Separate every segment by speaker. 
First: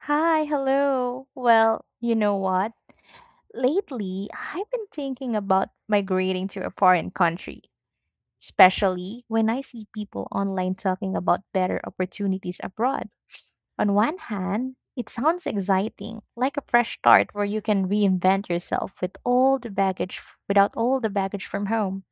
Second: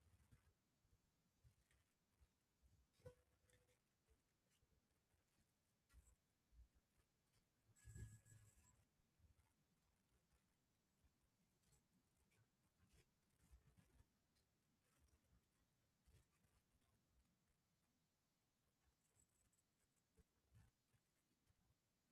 Speaker 1: Hi, hello. Well, you know what? Lately, I've been thinking about migrating to a foreign country, especially when I see people online talking about better opportunities abroad. On one hand, it sounds exciting, like a fresh start where you can reinvent yourself with all the baggage without all the baggage from home.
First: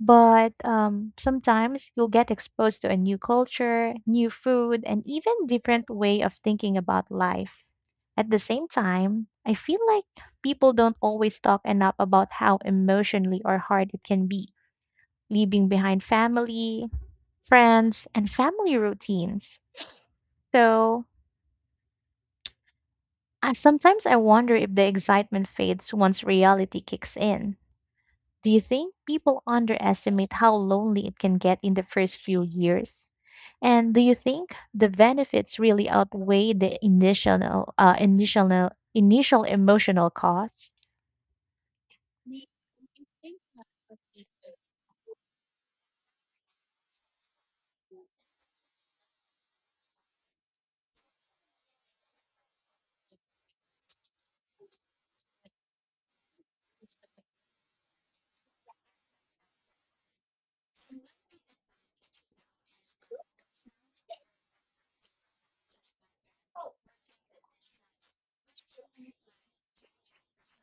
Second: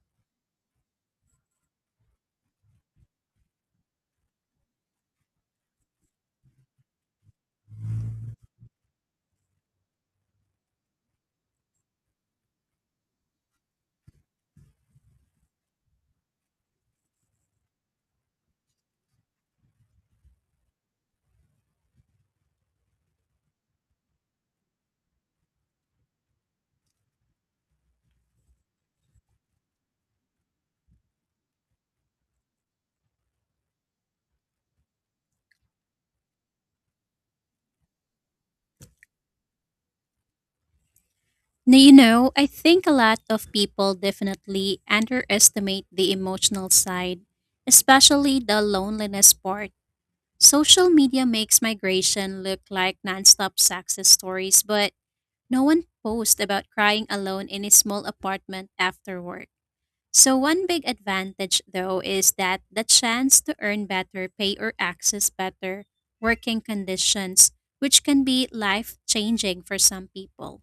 Speaker 1: But sometimes you'll get exposed to a new culture, new food, and even different way of thinking about life. At the same time, I feel like people don't always talk enough about how emotionally or hard it can be, leaving behind family, friends, and family routines. So sometimes I wonder if the excitement fades once reality kicks in. Do you think people underestimate how lonely it can get in the first few years? And do you think the benefits really outweigh the initial emotional cost?
Speaker 2: Now, I think a lot of people definitely underestimate the emotional side, especially the loneliness part. Social media makes migration look like nonstop success stories, but no one posts about crying alone in a small apartment after work. So, one big advantage, though, is that the chance to earn better pay or access better working conditions, which can be life changing for some people.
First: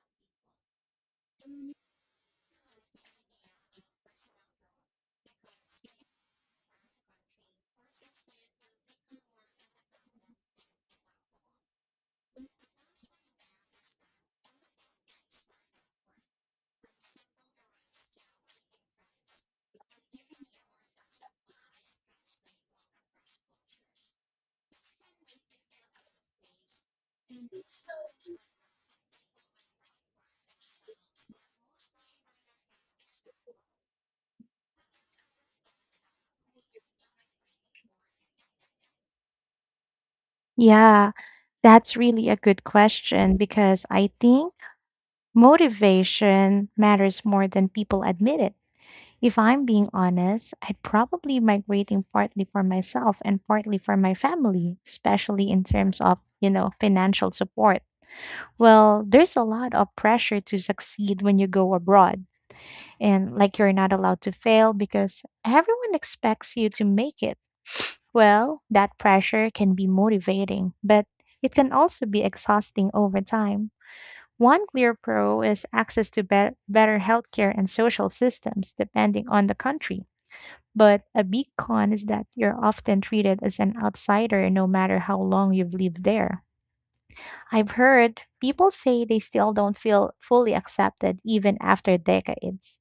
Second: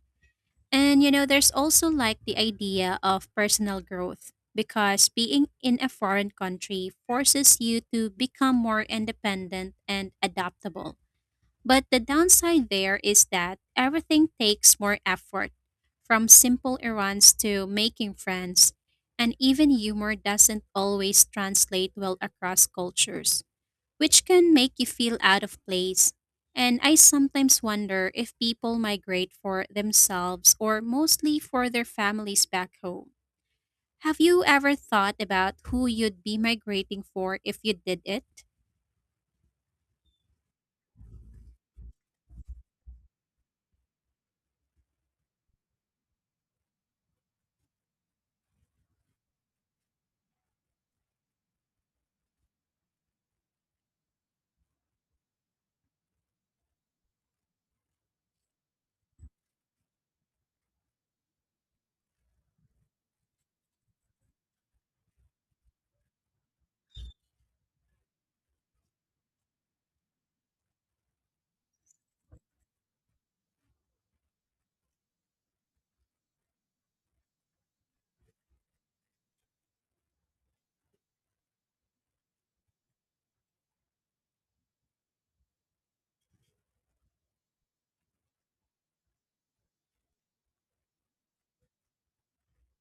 Speaker 2: And there's also like the idea of personal growth because being in a foreign country forces you to become more independent and adaptable. But the downside there is that everything takes more effort, from simple errands to making friends, and even humor doesn't always translate well across cultures which can make you feel out of place. And I sometimes wonder if people migrate for themselves or mostly for their families back home. Have you ever thought about who you'd be migrating for if you did it?
Speaker 1: Yeah, that's really a good question because I think motivation matters more than people admit it. If I'm being honest, I'd probably migrating partly for myself and partly for my family, especially in terms of, you know, financial support. Well, there's a lot of pressure to succeed when you go abroad, and like you're not allowed to fail because everyone expects you to make it. Well, that pressure can be motivating, but it can also be exhausting over time. One clear pro is access to bet better healthcare and social systems depending on the country. But a big con is that you're often treated as an outsider no matter how long you've lived there. I've heard people say they still don't feel fully accepted even after decades.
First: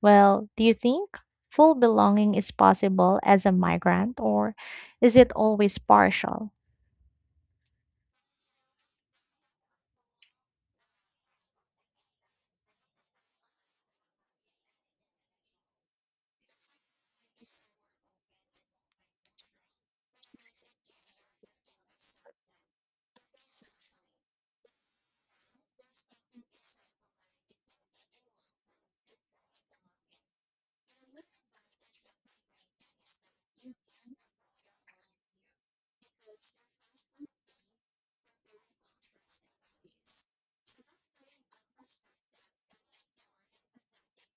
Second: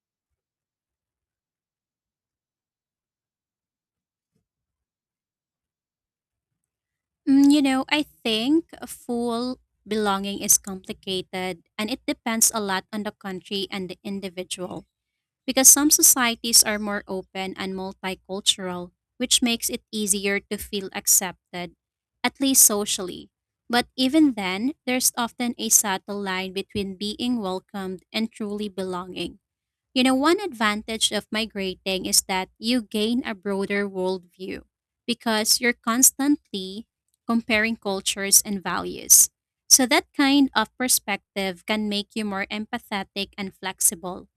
Speaker 1: Well, do you think full belonging is possible as a migrant, or is it always partial?
Speaker 2: Mm, I think full belonging is complicated and it depends a lot on the country and the individual, because some societies are more open and multicultural, which makes it easier to feel accepted, at least socially. But even then, there's often a subtle line between being welcomed and truly belonging. One advantage of migrating is that you gain a broader worldview because you're constantly comparing cultures and values. So, that kind of perspective can make you more empathetic and flexible.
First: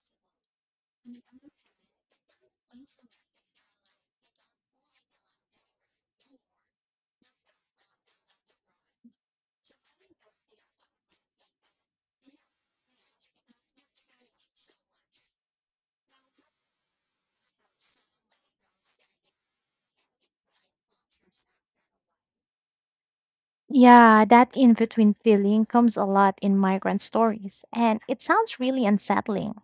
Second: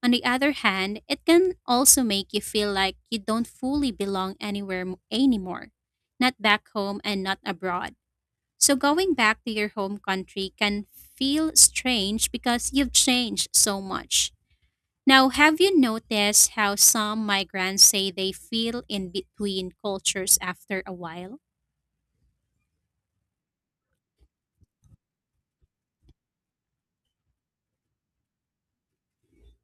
Speaker 2: On the other hand, it can also make you feel like you don't fully belong anywhere anymore, not back home and not abroad. So going back to your home country can feel strange because you've changed so much. Now, have you noticed how some migrants say they feel in between cultures after a while?
Speaker 1: Yeah, that in between feeling comes a lot in migrant stories, and it sounds really unsettling.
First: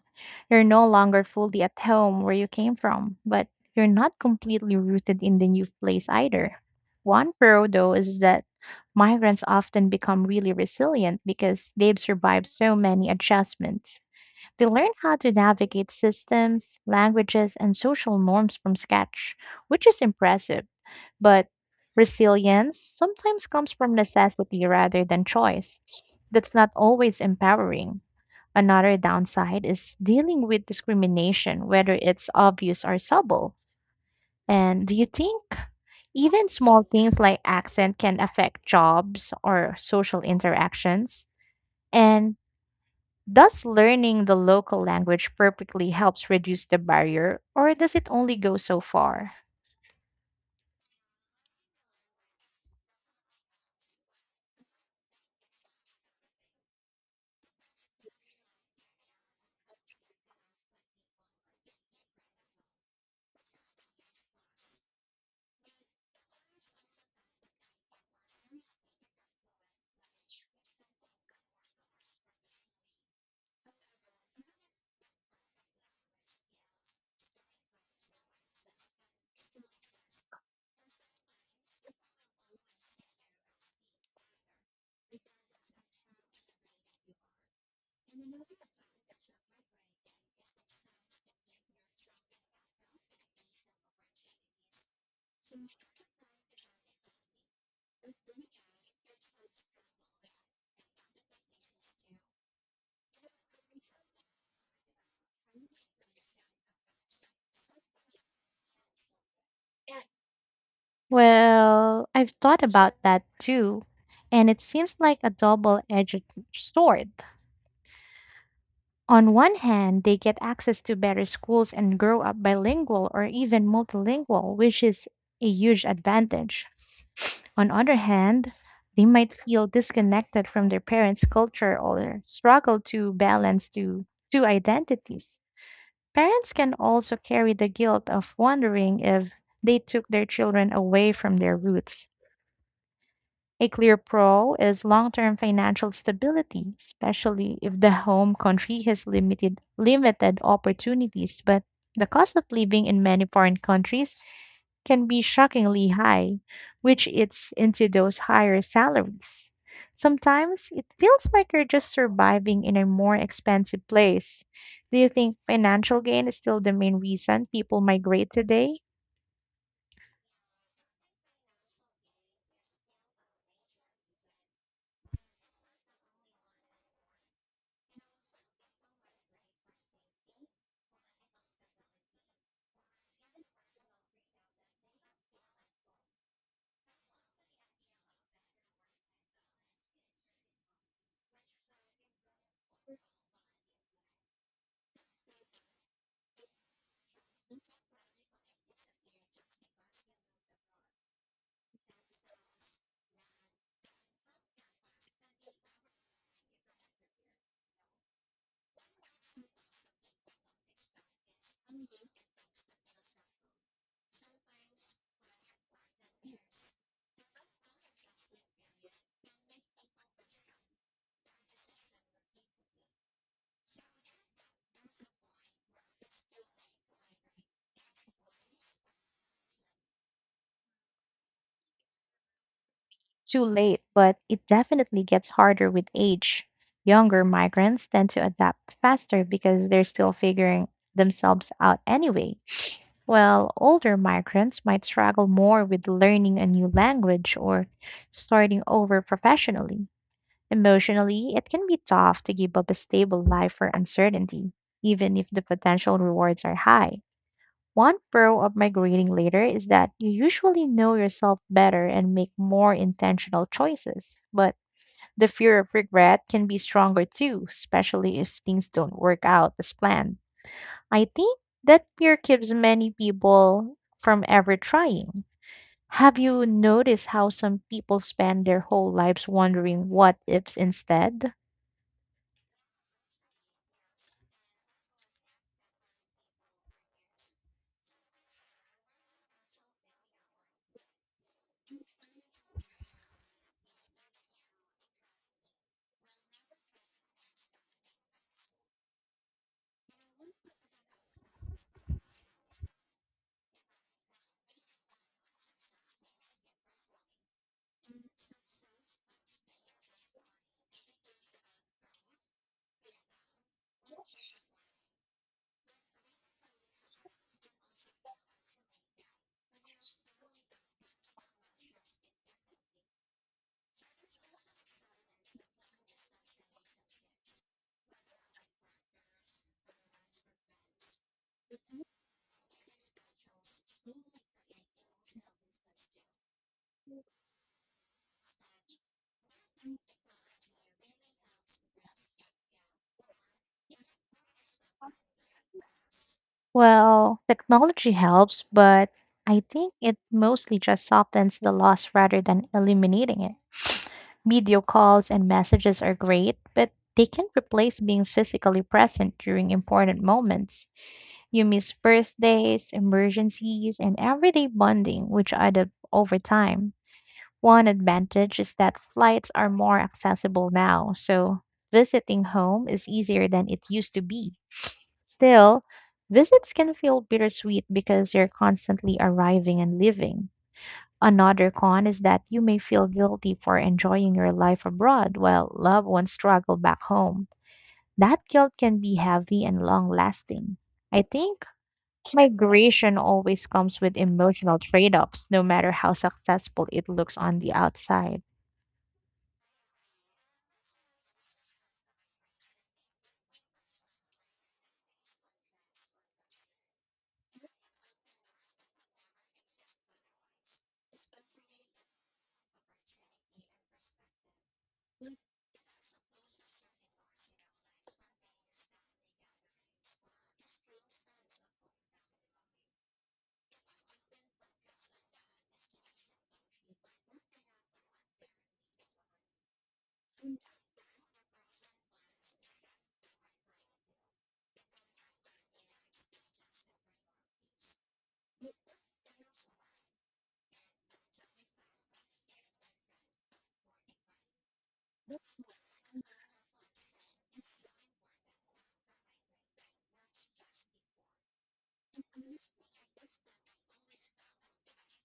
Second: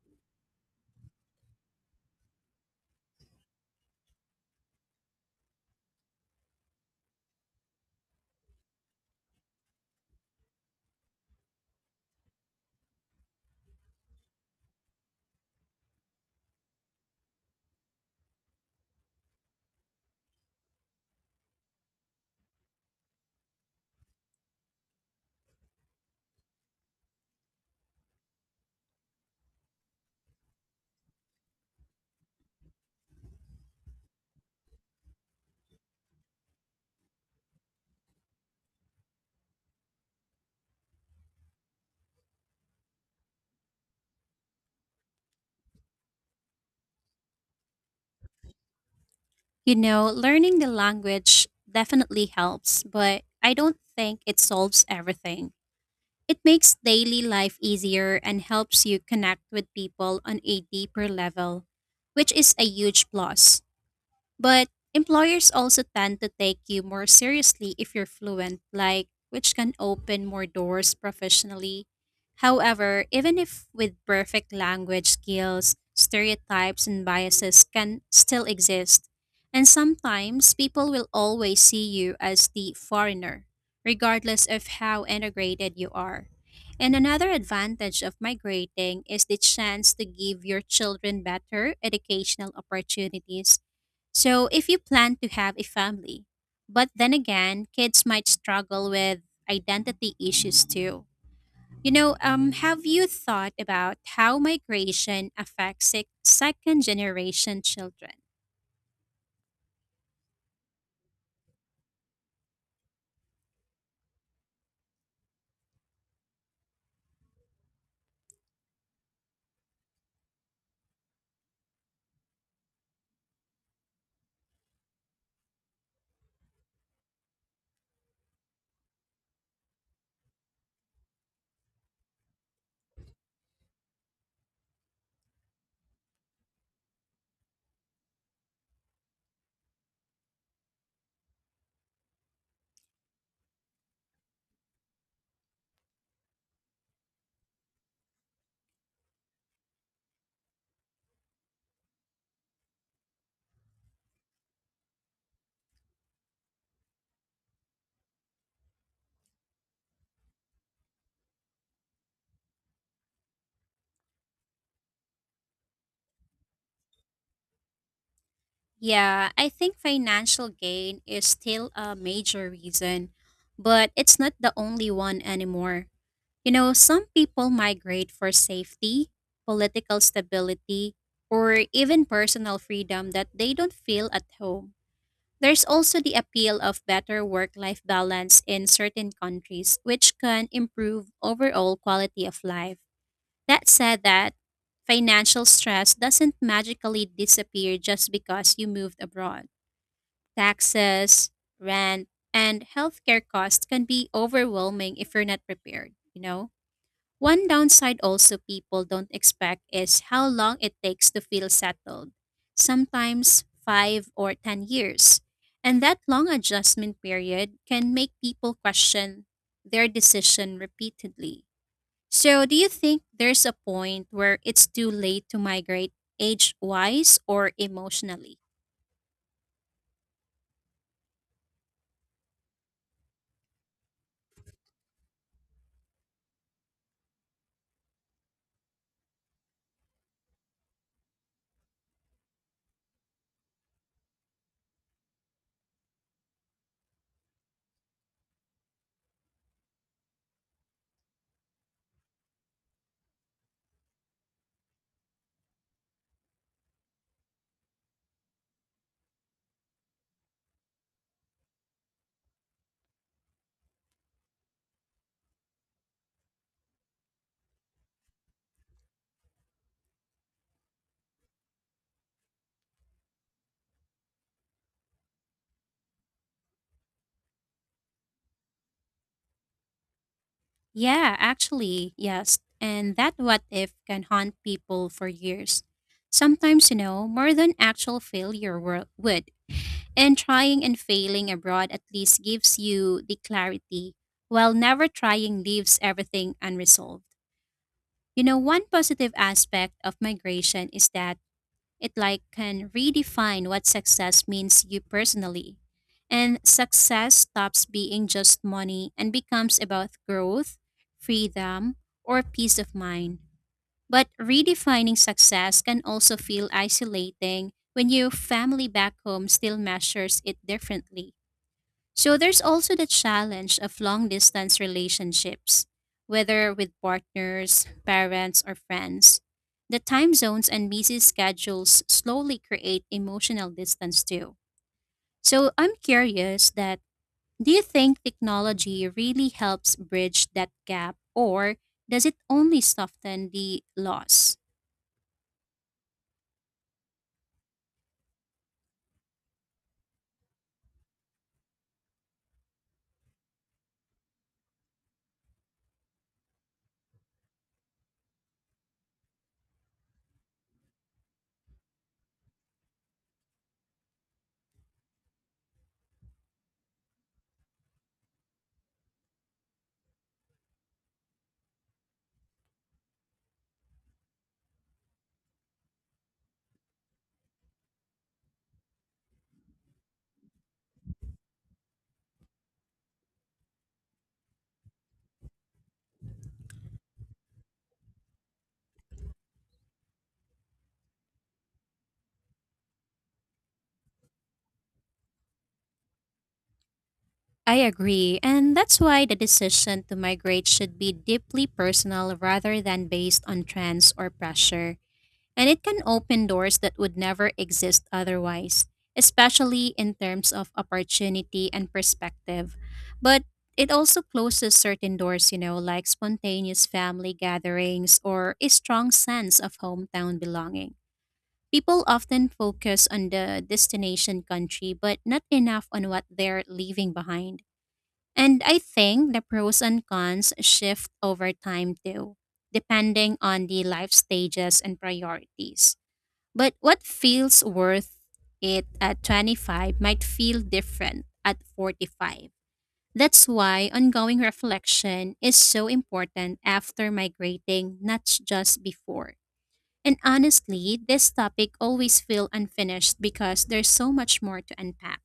Speaker 1: You're no longer fully at home where you came from, but you're not completely rooted in the new place either. One pro, though, is that migrants often become really resilient because they've survived so many adjustments. They learn how to navigate systems, languages, and social norms from scratch, which is impressive. But resilience sometimes comes from necessity rather than choice. That's not always empowering. Another downside is dealing with discrimination, whether it's obvious or subtle. And do you think even small things like accent can affect jobs or social interactions? And does learning the local language perfectly helps reduce the barrier, or does it only go so far?
Speaker 2: Learning the language definitely helps, but I don't think it solves everything. It makes daily life easier and helps you connect with people on a deeper level, which is a huge plus. But employers also tend to take you more seriously if you're fluent, like which can open more doors professionally. However, even if with perfect language skills, stereotypes and biases can still exist. And sometimes people will always see you as the foreigner, regardless of how integrated you are. And another advantage of migrating is the chance to give your children better educational opportunities, so if you plan to have a family, but then again, kids might struggle with identity issues too. Have you thought about how migration affects second generation children?
Speaker 1: Well, I've thought about that too, and it seems like a double edged sword. On one hand, they get access to better schools and grow up bilingual or even multilingual, which is a huge advantage. On other hand, they might feel disconnected from their parents' culture or struggle to balance two identities. Parents can also carry the guilt of wondering if they took their children away from their roots. A clear pro is long term financial stability, especially if the home country has limited opportunities. But the cost of living in many foreign countries can be shockingly high, which eats into those higher salaries. Sometimes it feels like you're just surviving in a more expensive place. Do you think financial gain is still the main reason people migrate today?
Speaker 2: Yeah, I think financial gain is still a major reason, but it's not the only one anymore. Some people migrate for safety, political stability, or even personal freedom that they don't feel at home. There's also the appeal of better work life balance in certain countries, which can improve overall quality of life. That said, that financial stress doesn't magically disappear just because you moved abroad. Taxes, rent, and healthcare costs can be overwhelming if you're not prepared, you know? One downside also people don't expect is how long it takes to feel settled, sometimes 5 or 10 years. And that long adjustment period can make people question their decision repeatedly. So, do you think there's a point where it's too late to migrate, age wise or emotionally?
Speaker 1: Too late, but it definitely gets harder with age. Younger migrants tend to adapt faster because they're still figuring themselves out anyway, while older migrants might struggle more with learning a new language or starting over professionally. Emotionally, it can be tough to give up a stable life for uncertainty, even if the potential rewards are high. One pro of migrating later is that you usually know yourself better and make more intentional choices. But the fear of regret can be stronger too, especially if things don't work out as planned. I think that fear keeps many people from ever trying. Have you noticed how some people spend their whole lives wondering what ifs
Speaker 2: Yeah,
Speaker 1: instead?
Speaker 2: actually, yes. And that what if can haunt people for years. Sometimes, you know, more than actual failure would. And trying and failing abroad at least gives you the clarity, while never trying leaves everything unresolved. One positive aspect of migration is that it like can redefine what success means to you personally. And success stops being just money and becomes about growth, freedom, or peace of mind. But redefining success can also feel isolating when your family back home still measures it differently. So there's also the challenge of long distance relationships, whether with partners, parents, or friends. The time zones and busy schedules slowly create emotional distance too. So I'm curious that do you think technology really helps bridge that gap, or does it only soften the loss?
Speaker 1: Well, technology helps, but I think it mostly just softens the loss rather than eliminating it. Video calls and messages are great, but they can't replace being physically present during important moments. You miss birthdays, emergencies, and everyday bonding, which add up over time. One advantage is that flights are more accessible now, so visiting home is easier than it used to be. Still, visits can feel bittersweet because you're constantly arriving and leaving. Another con is that you may feel guilty for enjoying your life abroad while loved ones struggle back home. That guilt can be heavy and long lasting. I think migration always comes with emotional trade offs, no matter how successful it looks on the
Speaker 2: I agree,
Speaker 1: outside.
Speaker 2: and that's why the decision to migrate should be deeply personal rather than based on trends or pressure. And it can open doors that would never exist otherwise, especially in terms of opportunity and perspective. But it also closes certain doors, you know, like spontaneous family gatherings or a strong sense of hometown belonging. People often focus on the destination country, but not enough on what they're leaving behind. And I think the pros and cons shift over time too, depending on the life stages and priorities. But what feels worth it at 25 might feel different at 45. That's why ongoing reflection is so important after migrating, not just before. And honestly, this topic always feels unfinished because there's so much more to unpack.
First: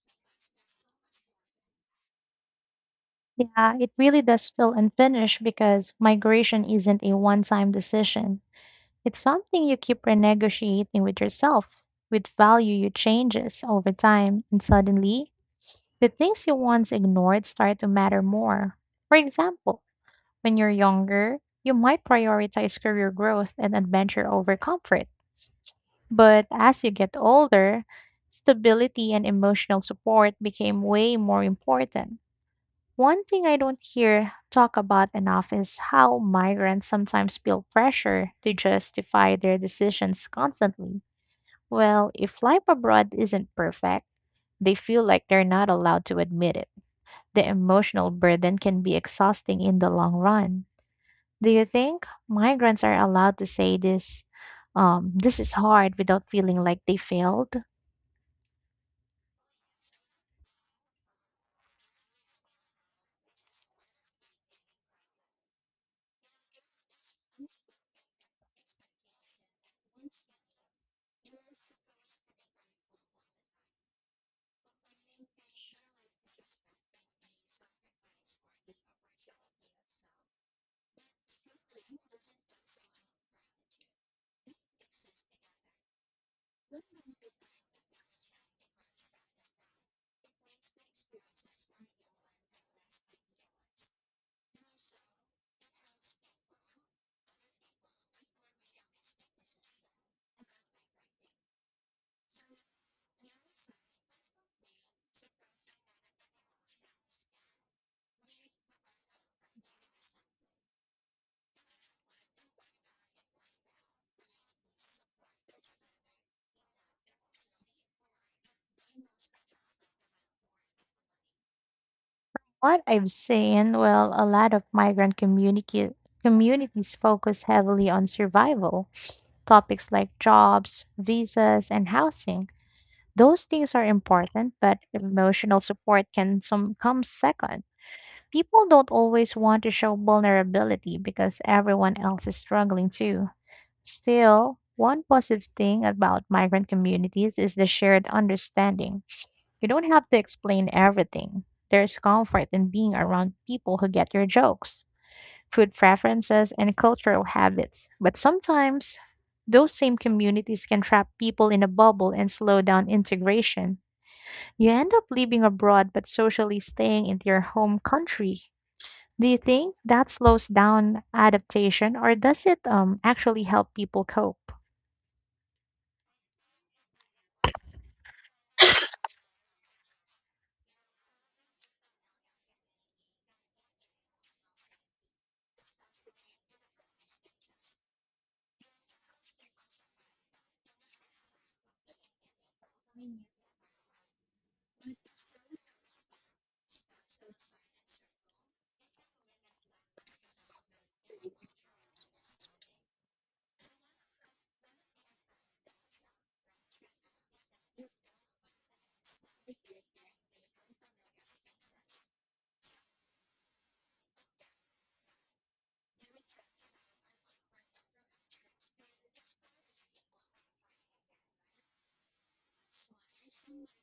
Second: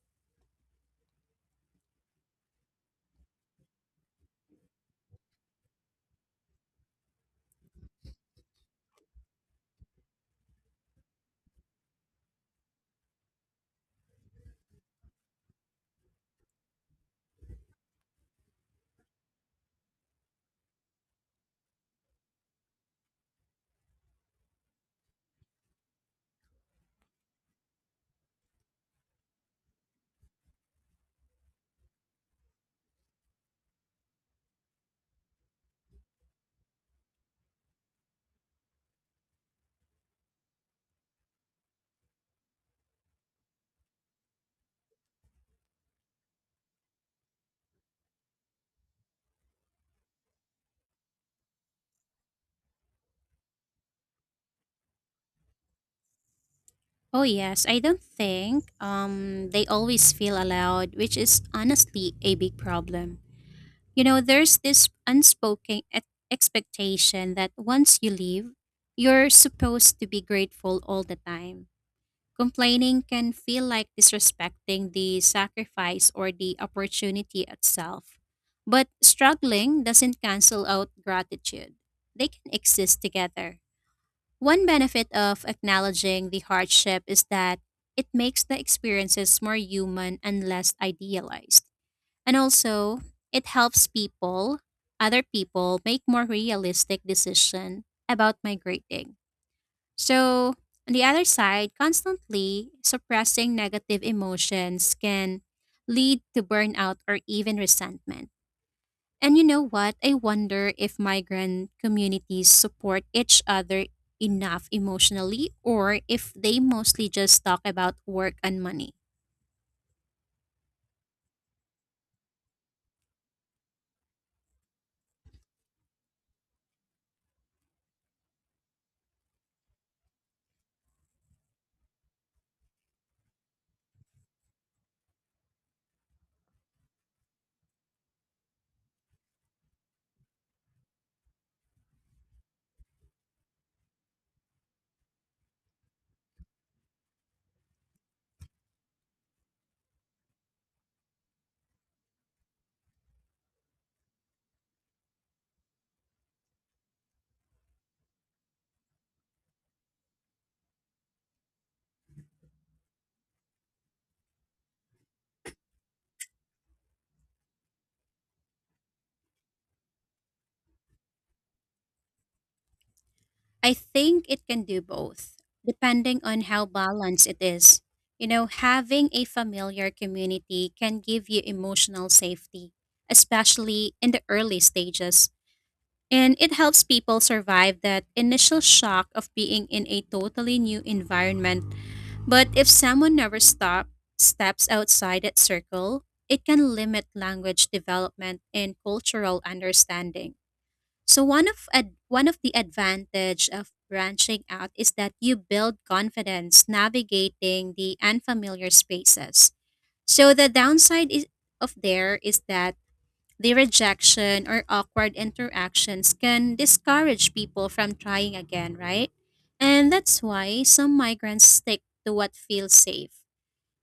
Speaker 1: Yeah, it really does feel unfinished because migration isn't a one time decision. It's something you keep renegotiating with yourself, with value you changes over time, and suddenly, the things you once ignored start to matter more. For example, when you're younger, you might prioritize career growth and adventure over comfort. But as you get older, stability and emotional support became way more important. One thing I don't hear talk about enough is how migrants sometimes feel pressure to justify their decisions constantly. Well, if life abroad isn't perfect, they feel like they're not allowed to admit it. The emotional burden can be exhausting in the long run. Do you think migrants are allowed to say this? This is hard without feeling like they
Speaker 2: Oh
Speaker 1: failed.
Speaker 2: yes, I don't think they always feel allowed, which is honestly a big problem. There's this unspoken expectation that once you leave, you're supposed to be grateful all the time. Complaining can feel like disrespecting the sacrifice or the opportunity itself. But struggling doesn't cancel out gratitude, they can exist together. One benefit of acknowledging the hardship is that it makes the experiences more human and less idealized. And also, it helps people, other people, make more realistic decision about migrating. So, on the other side, constantly suppressing negative emotions can lead to burnout or even resentment. And you know what? I wonder if migrant communities support each other enough emotionally, or if they mostly just talk about work and money.
Speaker 1: What I've seen, well, a lot of communities focus heavily on survival topics like jobs, visas, and housing. Those things are important, but emotional support can some come second. People don't always want to show vulnerability because everyone else is struggling too. Still, one positive thing about migrant communities is the shared understanding. You don't have to explain everything. There's comfort in being around people who get your jokes food preferences, and cultural habits. But sometimes, those same communities can trap people in a bubble and slow down integration. You end up living abroad but socially staying in your home country. Do you think that slows down adaptation or does it actually help
Speaker 2: I
Speaker 1: people
Speaker 2: think it
Speaker 1: cope?
Speaker 2: can do both, depending on how balanced it is. Having a familiar community can give you emotional safety, especially in the early stages. And it helps people survive that initial shock of being in a totally new environment. But if someone never steps outside that circle, it can limit language development and cultural understanding. So one of the advantage of branching out is that you build confidence navigating the unfamiliar spaces. So the downside is that the rejection or awkward interactions can discourage people from trying again, right? And that's why some migrants stick to what feels safe.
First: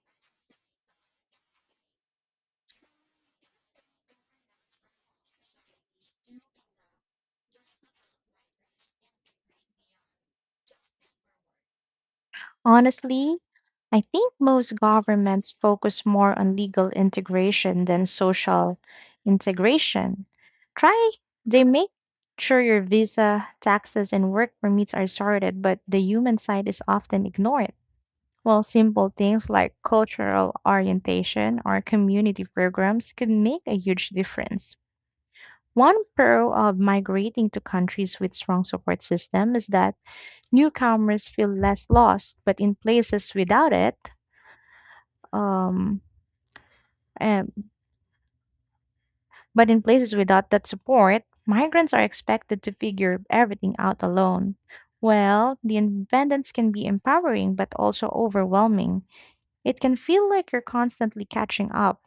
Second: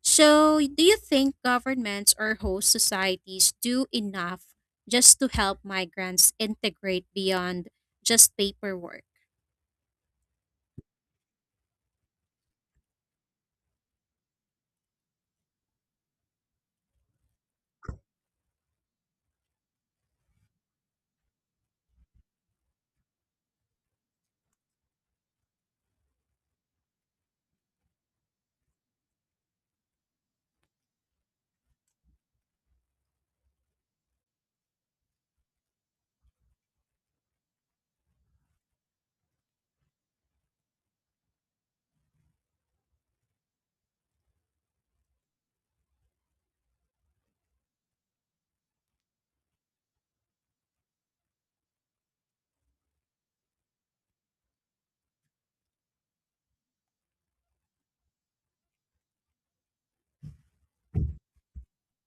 Speaker 2: So, do you think governments or host societies do enough just to help migrants integrate beyond just paperwork?
Speaker 1: Honestly, I think most governments focus more on legal integration than social integration. Try, they make sure your visa, taxes, and work permits are sorted, but the human side is often ignored. Well, simple things like cultural orientation or community programs could make a huge difference. One pro of migrating to countries with strong support system is that newcomers feel less lost, but in places without it, um, Um, but in places without that support, migrants are expected to figure everything out alone. Well, the independence can be empowering but also overwhelming. It can feel like you're constantly catching up.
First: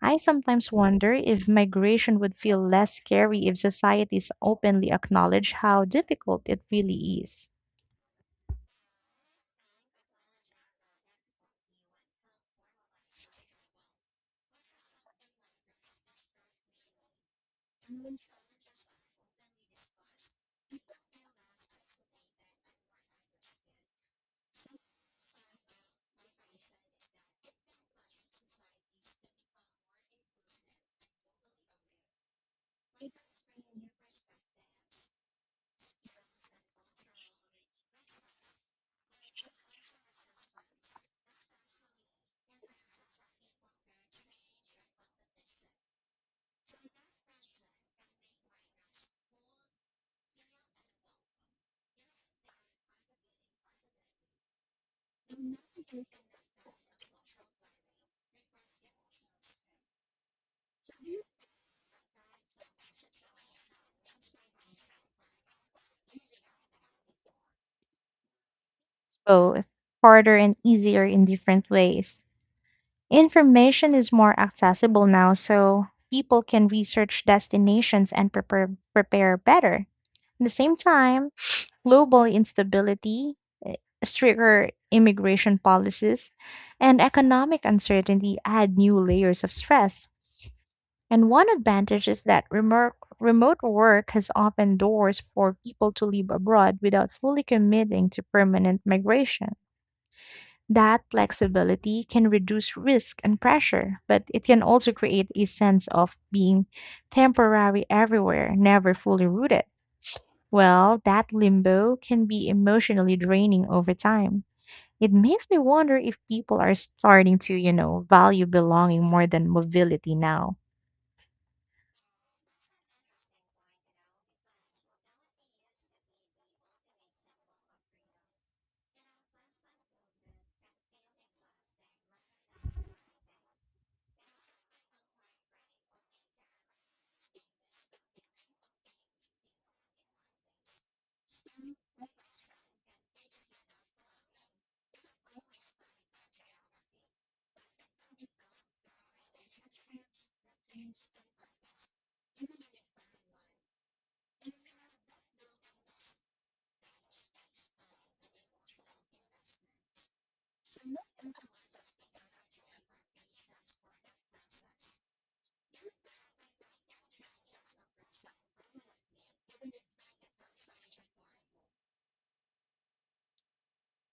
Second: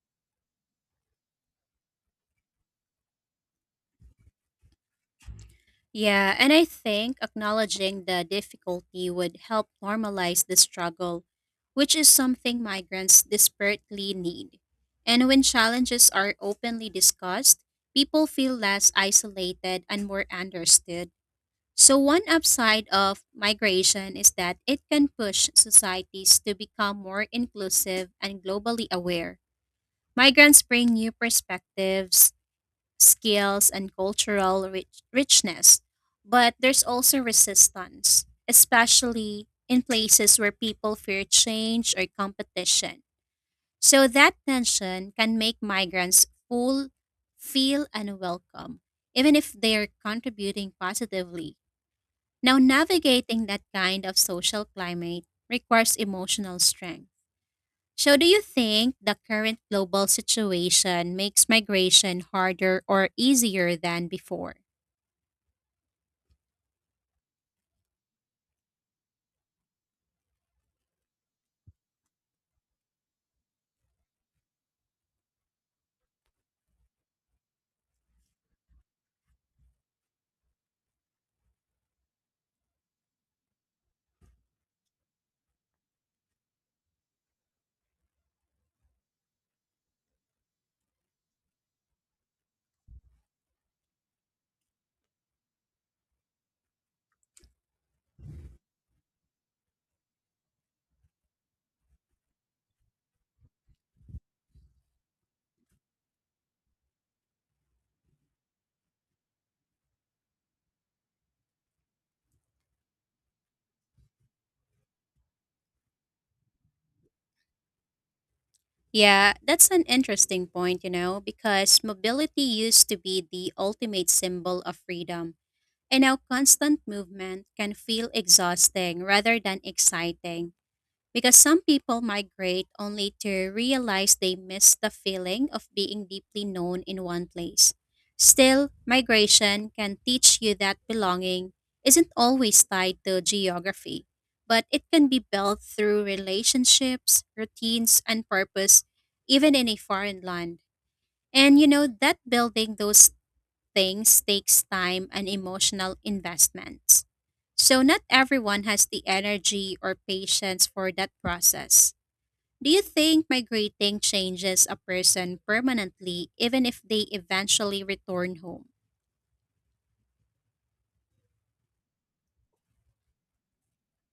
Speaker 1: I sometimes wonder if migration would feel less scary if societies openly acknowledge how
Speaker 2: Yeah,
Speaker 1: difficult
Speaker 2: and
Speaker 1: it
Speaker 2: I
Speaker 1: really
Speaker 2: think
Speaker 1: is.
Speaker 2: acknowledging the difficulty would help normalize the struggle, which is something migrants desperately need. And when challenges are openly discussed, people feel less isolated and more understood. So, one upside of migration is that it can push societies to become more inclusive and globally aware. Migrants bring new perspectives, skills, and cultural richness, but there's also resistance, especially in places where people fear change or competition. So, that tension can make migrants feel unwelcome, even if they're contributing positively. Now, navigating that kind of social climate requires emotional strength. So, do you think the current global situation makes migration harder or easier than before?
Speaker 1: Both harder and easier in different ways. Information is more accessible now, so people can research destinations and prepare better. At the same time, global instability, eh, stricter immigration policies, and economic uncertainty add new layers of stress. And one advantage is that remote work has opened doors for people to live abroad without fully committing to permanent migration. That flexibility can reduce risk and pressure, but it can also create a sense of being temporary everywhere, never fully rooted. Well, that limbo can be emotionally draining over time. It makes me wonder if people are starting to, you know, value belonging more
Speaker 2: Yeah,
Speaker 1: than
Speaker 2: that's an
Speaker 1: mobility
Speaker 2: interesting
Speaker 1: now.
Speaker 2: point, you know, because mobility used to be the ultimate symbol of freedom. And now constant movement can feel exhausting rather than exciting. Because some people migrate only to realize they miss the feeling of being deeply known in one place. Still, migration can teach you that belonging isn't always tied to geography, but it can be built through relationships, routines, and purpose, even in a foreign land. And that building those things takes time and emotional investments. So not everyone has the energy or patience for that process. Do you think migrating changes a person permanently even if they eventually return home?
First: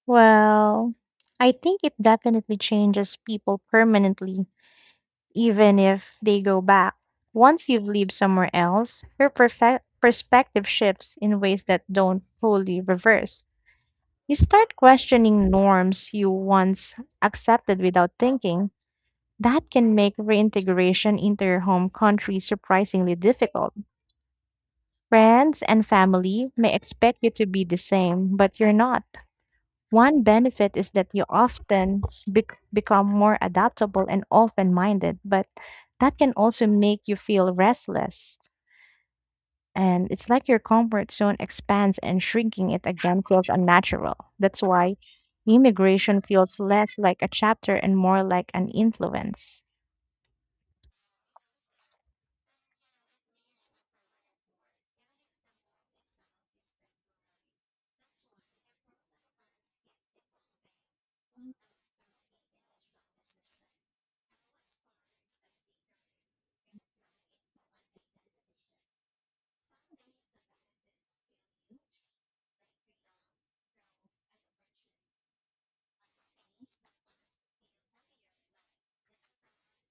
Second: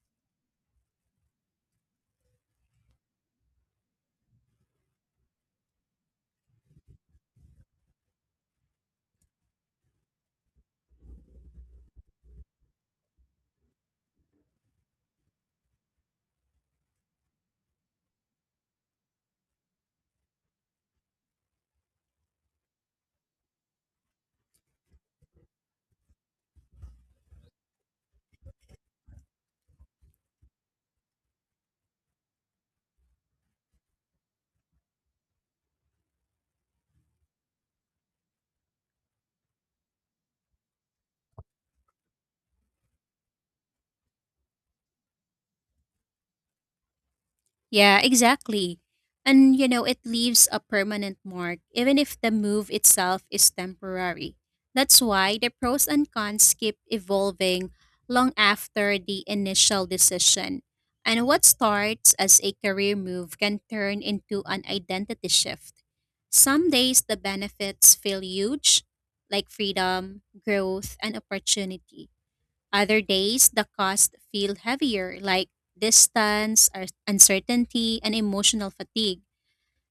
Speaker 1: Well, I think it definitely changes people permanently even if they go back. Once you've lived somewhere else, your perspective shifts in ways that don't fully reverse. You start questioning norms you once accepted without thinking. That can make reintegration into your home country surprisingly difficult. Friends and family may expect you to be the same, but you're not. One benefit is that you often become more adaptable and open minded, but that can also make you feel restless. And it's like your comfort zone expands and shrinking it again feels unnatural. That's why immigration feels less like a chapter and
Speaker 2: Yeah,
Speaker 1: more like an
Speaker 2: exactly. And
Speaker 1: influence.
Speaker 2: you know, it leaves a permanent mark, even if the move itself is temporary. That's why the pros and cons keep evolving long after the initial decision. And what starts as a career move can turn into an identity shift. Some days the benefits feel huge, like freedom, growth, and opportunity. Other days, the costs feel heavier, like distance, uncertainty, and emotional fatigue.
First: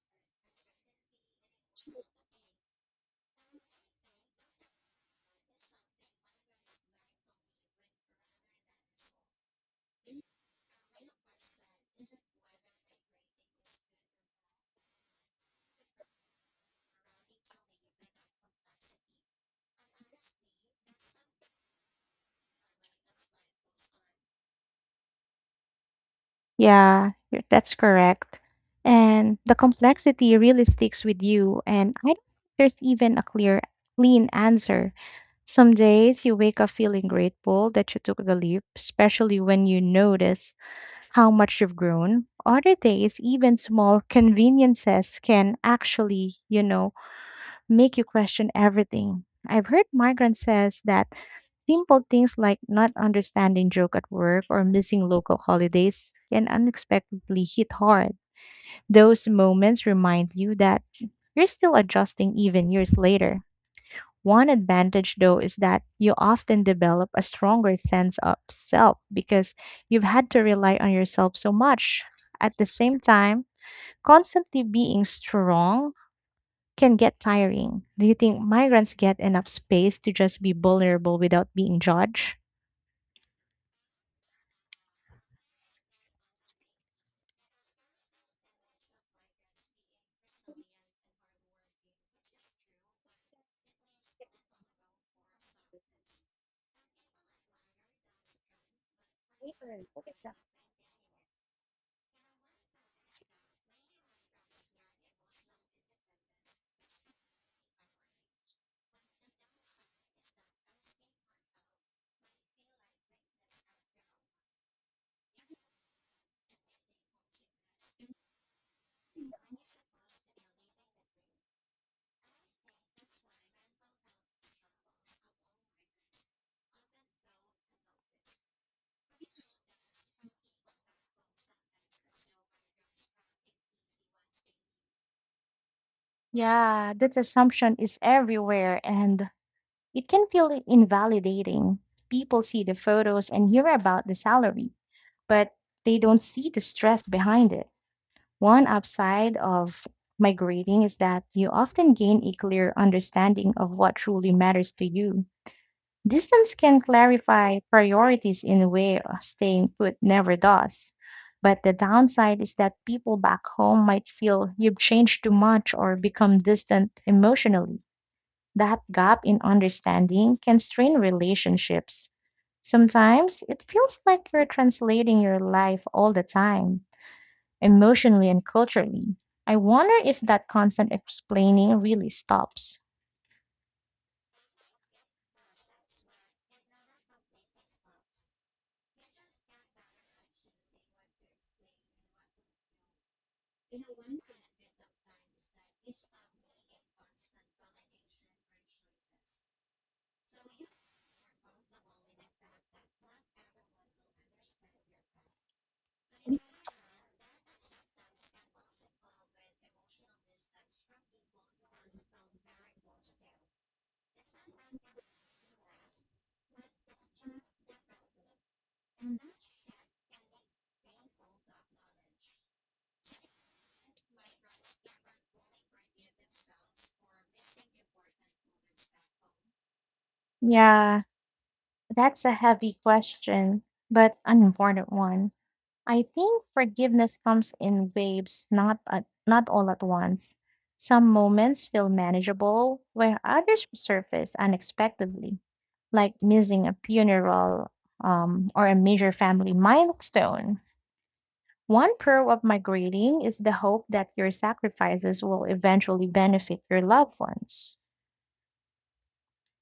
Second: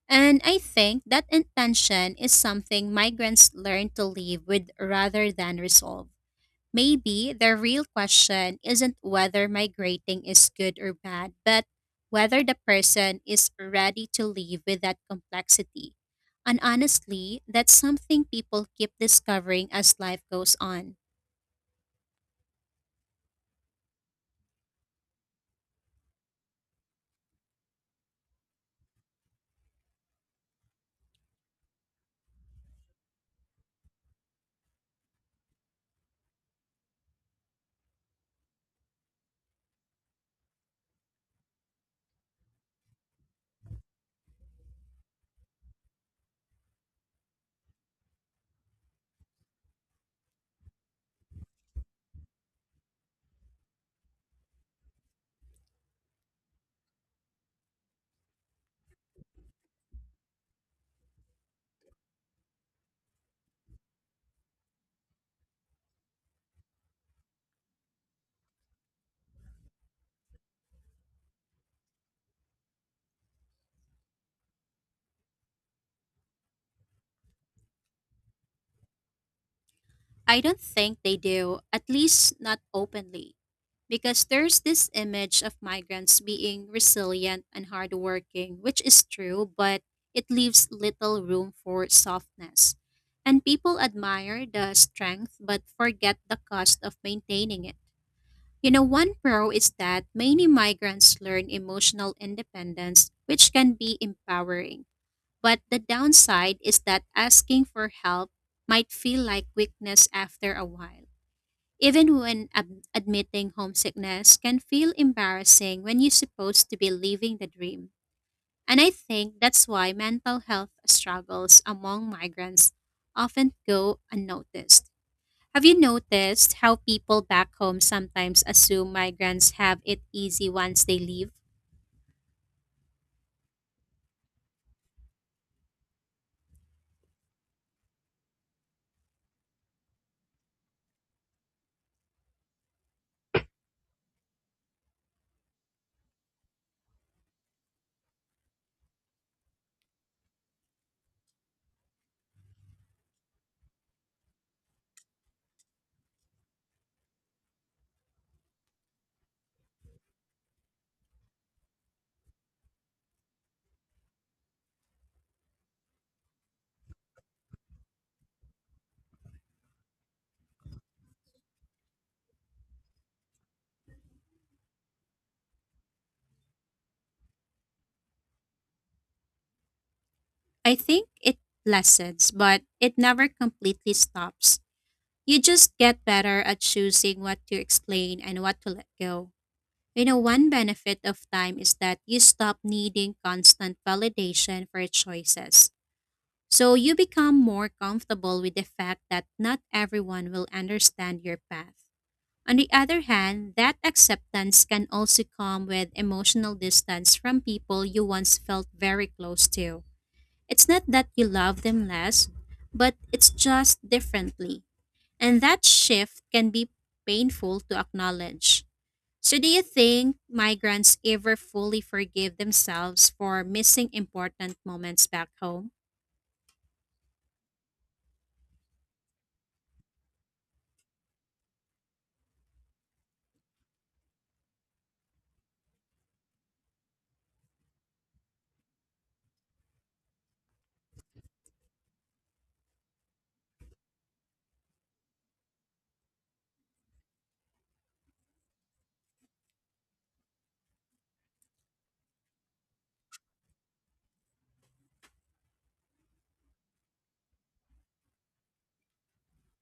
Speaker 2: And I think that intention is something migrants learn to live with rather than resolve. Maybe the real question isn't whether migrating is good or bad, but whether the person is ready to live with that complexity. And honestly, that's something people keep discovering as life goes on.
Speaker 1: Yeah, that's correct. And the complexity really sticks with you. And I don't think there's even a clean answer. Some days you wake up feeling grateful that you took the leap, especially when you notice how much you've grown. Other days, even small conveniences can actually, you know, make you question everything. I've heard migrants says that simple things like not understanding joke at work or missing local holidays can unexpectedly hit hard. Those moments remind you that you're still adjusting even years later. One advantage though is that you often develop a stronger sense of self because you've had to rely on yourself so much. At the same time, constantly being strong can get tiring. Do you think migrants get enough space to just
Speaker 2: I
Speaker 1: be
Speaker 2: don't think they
Speaker 1: vulnerable without
Speaker 2: do,
Speaker 1: being
Speaker 2: at least
Speaker 1: judged?
Speaker 2: not openly, because there's this image of migrants being resilient and hardworking, which is true, but it leaves little room for softness. And people admire the strength but forget the cost of maintaining it. One pro is that many migrants learn emotional independence, which can be empowering. But the downside is that asking for help might feel like weakness after a while. Even when admitting homesickness can feel embarrassing when you're supposed to be living the dream. And I think that's why mental health struggles among migrants often go unnoticed. Have you noticed how people back home sometimes assume migrants have it easy once they leave?
Speaker 1: Yeah, that assumption is everywhere and it can feel invalidating. People see the photos and hear about the salary, but they don't see the stress behind it. One upside of migrating is that you often gain a clear understanding of what truly matters to you. Distance can clarify priorities in a way staying put never does. But the downside is that people back home might feel you've changed too much or become distant emotionally. That gap in understanding can strain relationships. Sometimes it feels like you're translating your life all the time, emotionally and culturally. I wonder if that
Speaker 2: I
Speaker 1: constant
Speaker 2: think it
Speaker 1: explaining really
Speaker 2: lessens, but
Speaker 1: stops.
Speaker 2: it never completely stops. You just get better at choosing what to explain and what to let go. One benefit of time is that you stop needing constant validation for choices. So you become more comfortable with the fact that not everyone will understand your path. On the other hand, that acceptance can also come with emotional distance from people you once felt very close to. It's not that you love them less, but it's just differently. And that shift can be painful to acknowledge. So, do you think migrants ever fully forgive themselves for missing important moments back home?
Speaker 1: Yeah, that's a heavy question, but an important one. I think forgiveness comes in waves, not all at once. Some moments feel manageable, while others surface unexpectedly, like missing a funeral, or a major family milestone. One pearl of my greeting is the hope that your sacrifices will eventually benefit your loved ones.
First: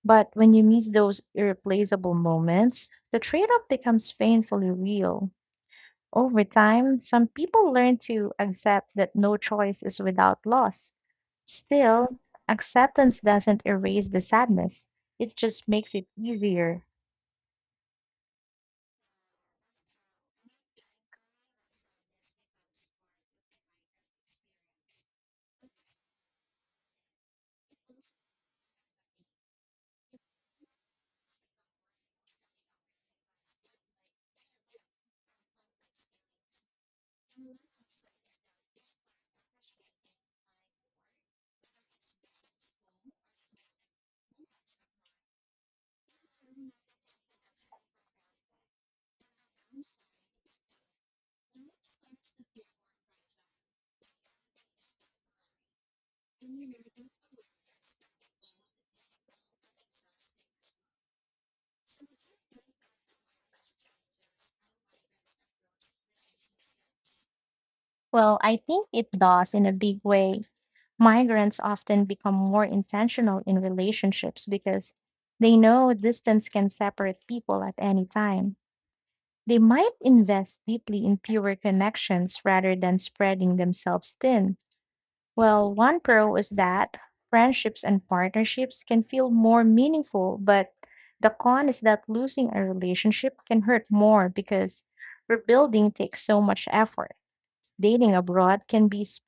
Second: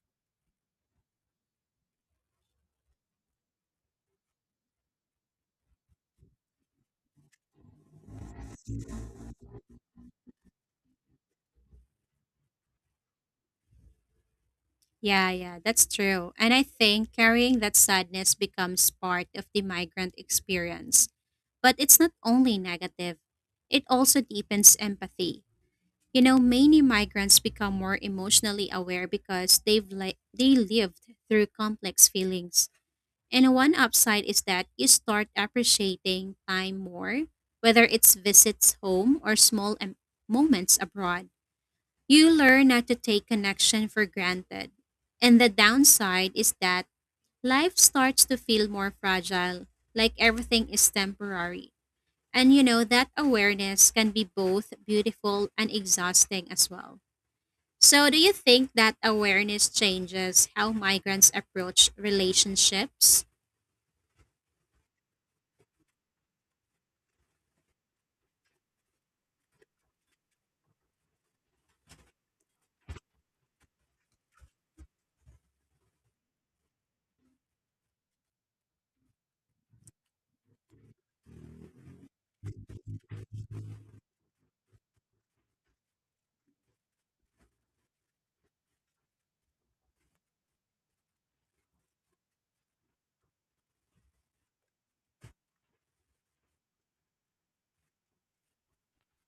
Speaker 1: But when you miss those irreplaceable moments, the trade off becomes painfully real. Over time, some people learn to accept that no choice is without loss. Still, acceptance doesn't erase the sadness,
Speaker 2: Yeah,
Speaker 1: it
Speaker 2: yeah,
Speaker 1: just
Speaker 2: that's
Speaker 1: makes it
Speaker 2: true. And I
Speaker 1: easier.
Speaker 2: think carrying that sadness becomes part of the migrant experience. But it's not only negative, it also deepens empathy. Many migrants become more emotionally aware because they lived through complex feelings. And one upside is that you start appreciating time more, whether it's visits home or small moments abroad. You learn not to take connection for granted. And the downside is that life starts to feel more fragile, like everything is temporary. And that awareness can be both beautiful and exhausting as well. So, do you think that awareness changes how migrants approach relationships?
Speaker 1: Well, I think it does in a big way. Migrants often become more intentional in relationships because they know distance can separate people at any time. They might invest deeply in fewer connections rather than spreading themselves thin. Well, one pro is that friendships and partnerships can feel more meaningful, but the con is that losing a relationship can hurt more because rebuilding takes so much effort. Dating abroad can be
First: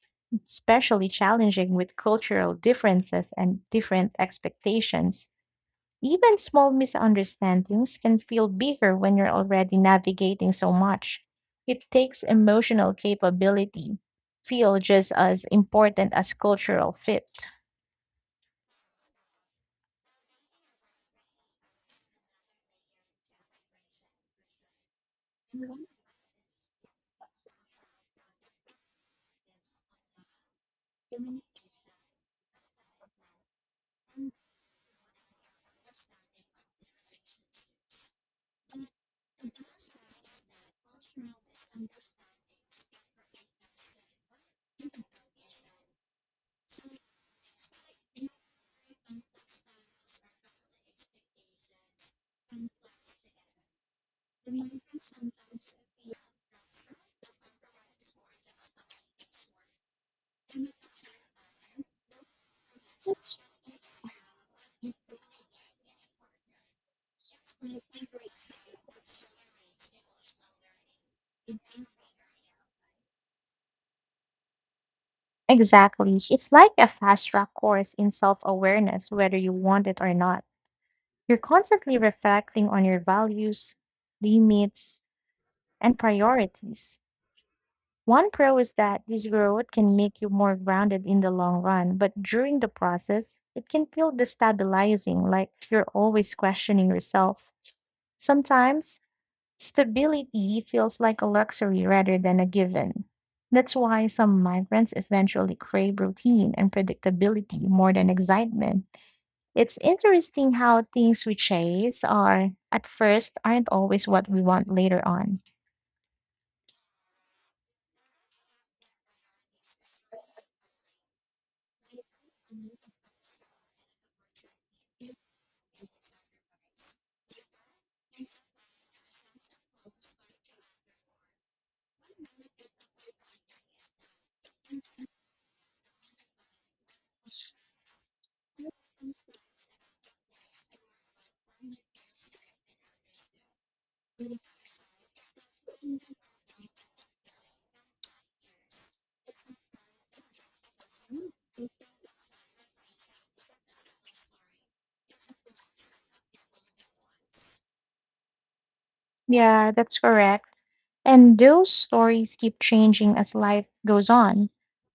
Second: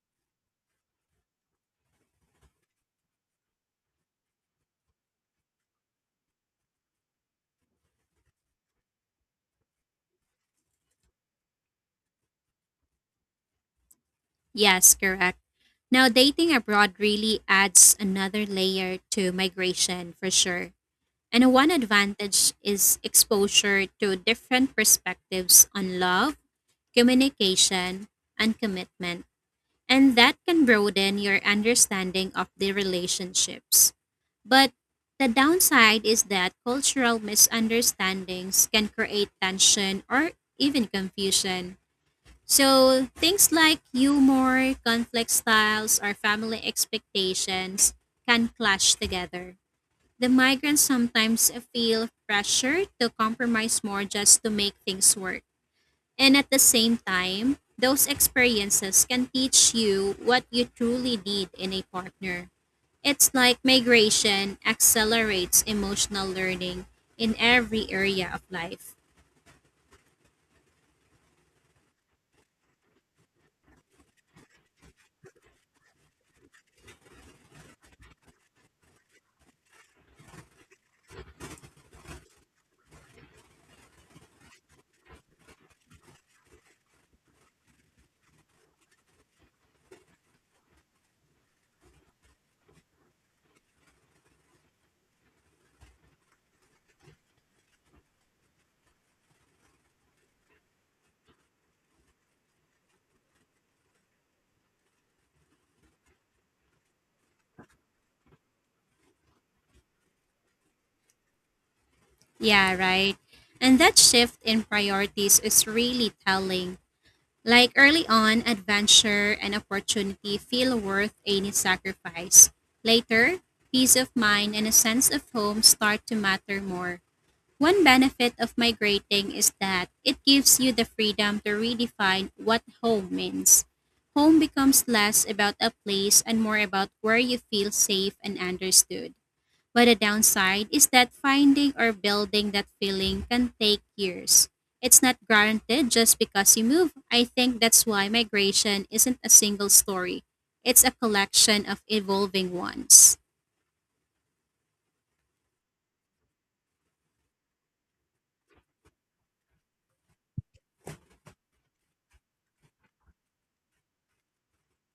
Speaker 1: especially challenging with cultural differences and different expectations. Even small misunderstandings can feel bigger when you're already navigating so much. It takes emotional capability, feel
Speaker 2: Yes,
Speaker 1: just
Speaker 2: correct.
Speaker 1: as
Speaker 2: Now,
Speaker 1: important as
Speaker 2: dating
Speaker 1: cultural
Speaker 2: abroad
Speaker 1: fit.
Speaker 2: really adds another layer to migration for sure. And one advantage is exposure to different perspectives on love, communication, and commitment. And that can broaden your understanding of the relationships. But the downside is that cultural misunderstandings can create tension or even confusion. So things like humor, conflict styles, or family expectations can clash together. The migrants sometimes feel pressure to compromise more just to make things work. And at the same time, those experiences can teach you what you truly need in a partner. It's like migration accelerates emotional learning in every area of life.
Speaker 1: Exactly. It's like a fast track course in self awareness, whether you want it or not. You're constantly reflecting on your values, limits, and priorities. One pro is that this growth can make you more grounded in the long run, but during the process, it can feel destabilizing, like you're always questioning yourself. Sometimes, stability feels like a luxury rather than a given. That's why some migrants eventually crave routine and predictability more than excitement. It's interesting how things we chase are
Speaker 2: Yeah,
Speaker 1: at
Speaker 2: right.
Speaker 1: first aren't
Speaker 2: And that
Speaker 1: always what
Speaker 2: shift
Speaker 1: we
Speaker 2: in
Speaker 1: want later on.
Speaker 2: priorities is really telling. Like early on, adventure and opportunity feel worth any sacrifice. Later, peace of mind and a sense of home start to matter more. One benefit of migrating is that it gives you the freedom to redefine what home means. Home becomes less about a place and more about where you feel safe and understood. But the downside is that finding or building that feeling can take years. It's not guaranteed just because you move. I think that's why migration isn't a single story. It's a collection of evolving ones.
Speaker 1: Yeah, that's correct. And those stories keep changing as life goes on.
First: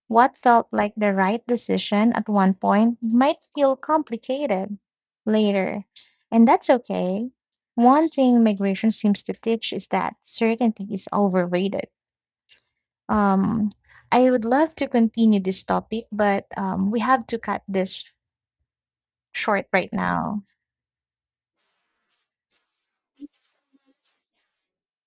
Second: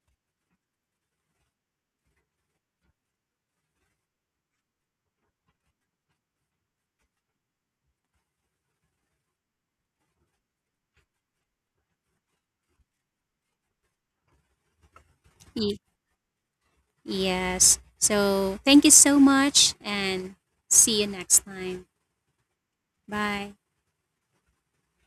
Speaker 1: What felt like the right decision at one point might feel complicated later. And that's okay. One thing migration seems to teach is that certainty is overrated. Um, I would love to continue this
Speaker 2: Ye-
Speaker 1: topic, but we have to cut
Speaker 2: Yes.
Speaker 1: this
Speaker 2: So, thank you so
Speaker 1: short
Speaker 2: much
Speaker 1: right
Speaker 2: and
Speaker 1: now.
Speaker 2: see you next time. Bye.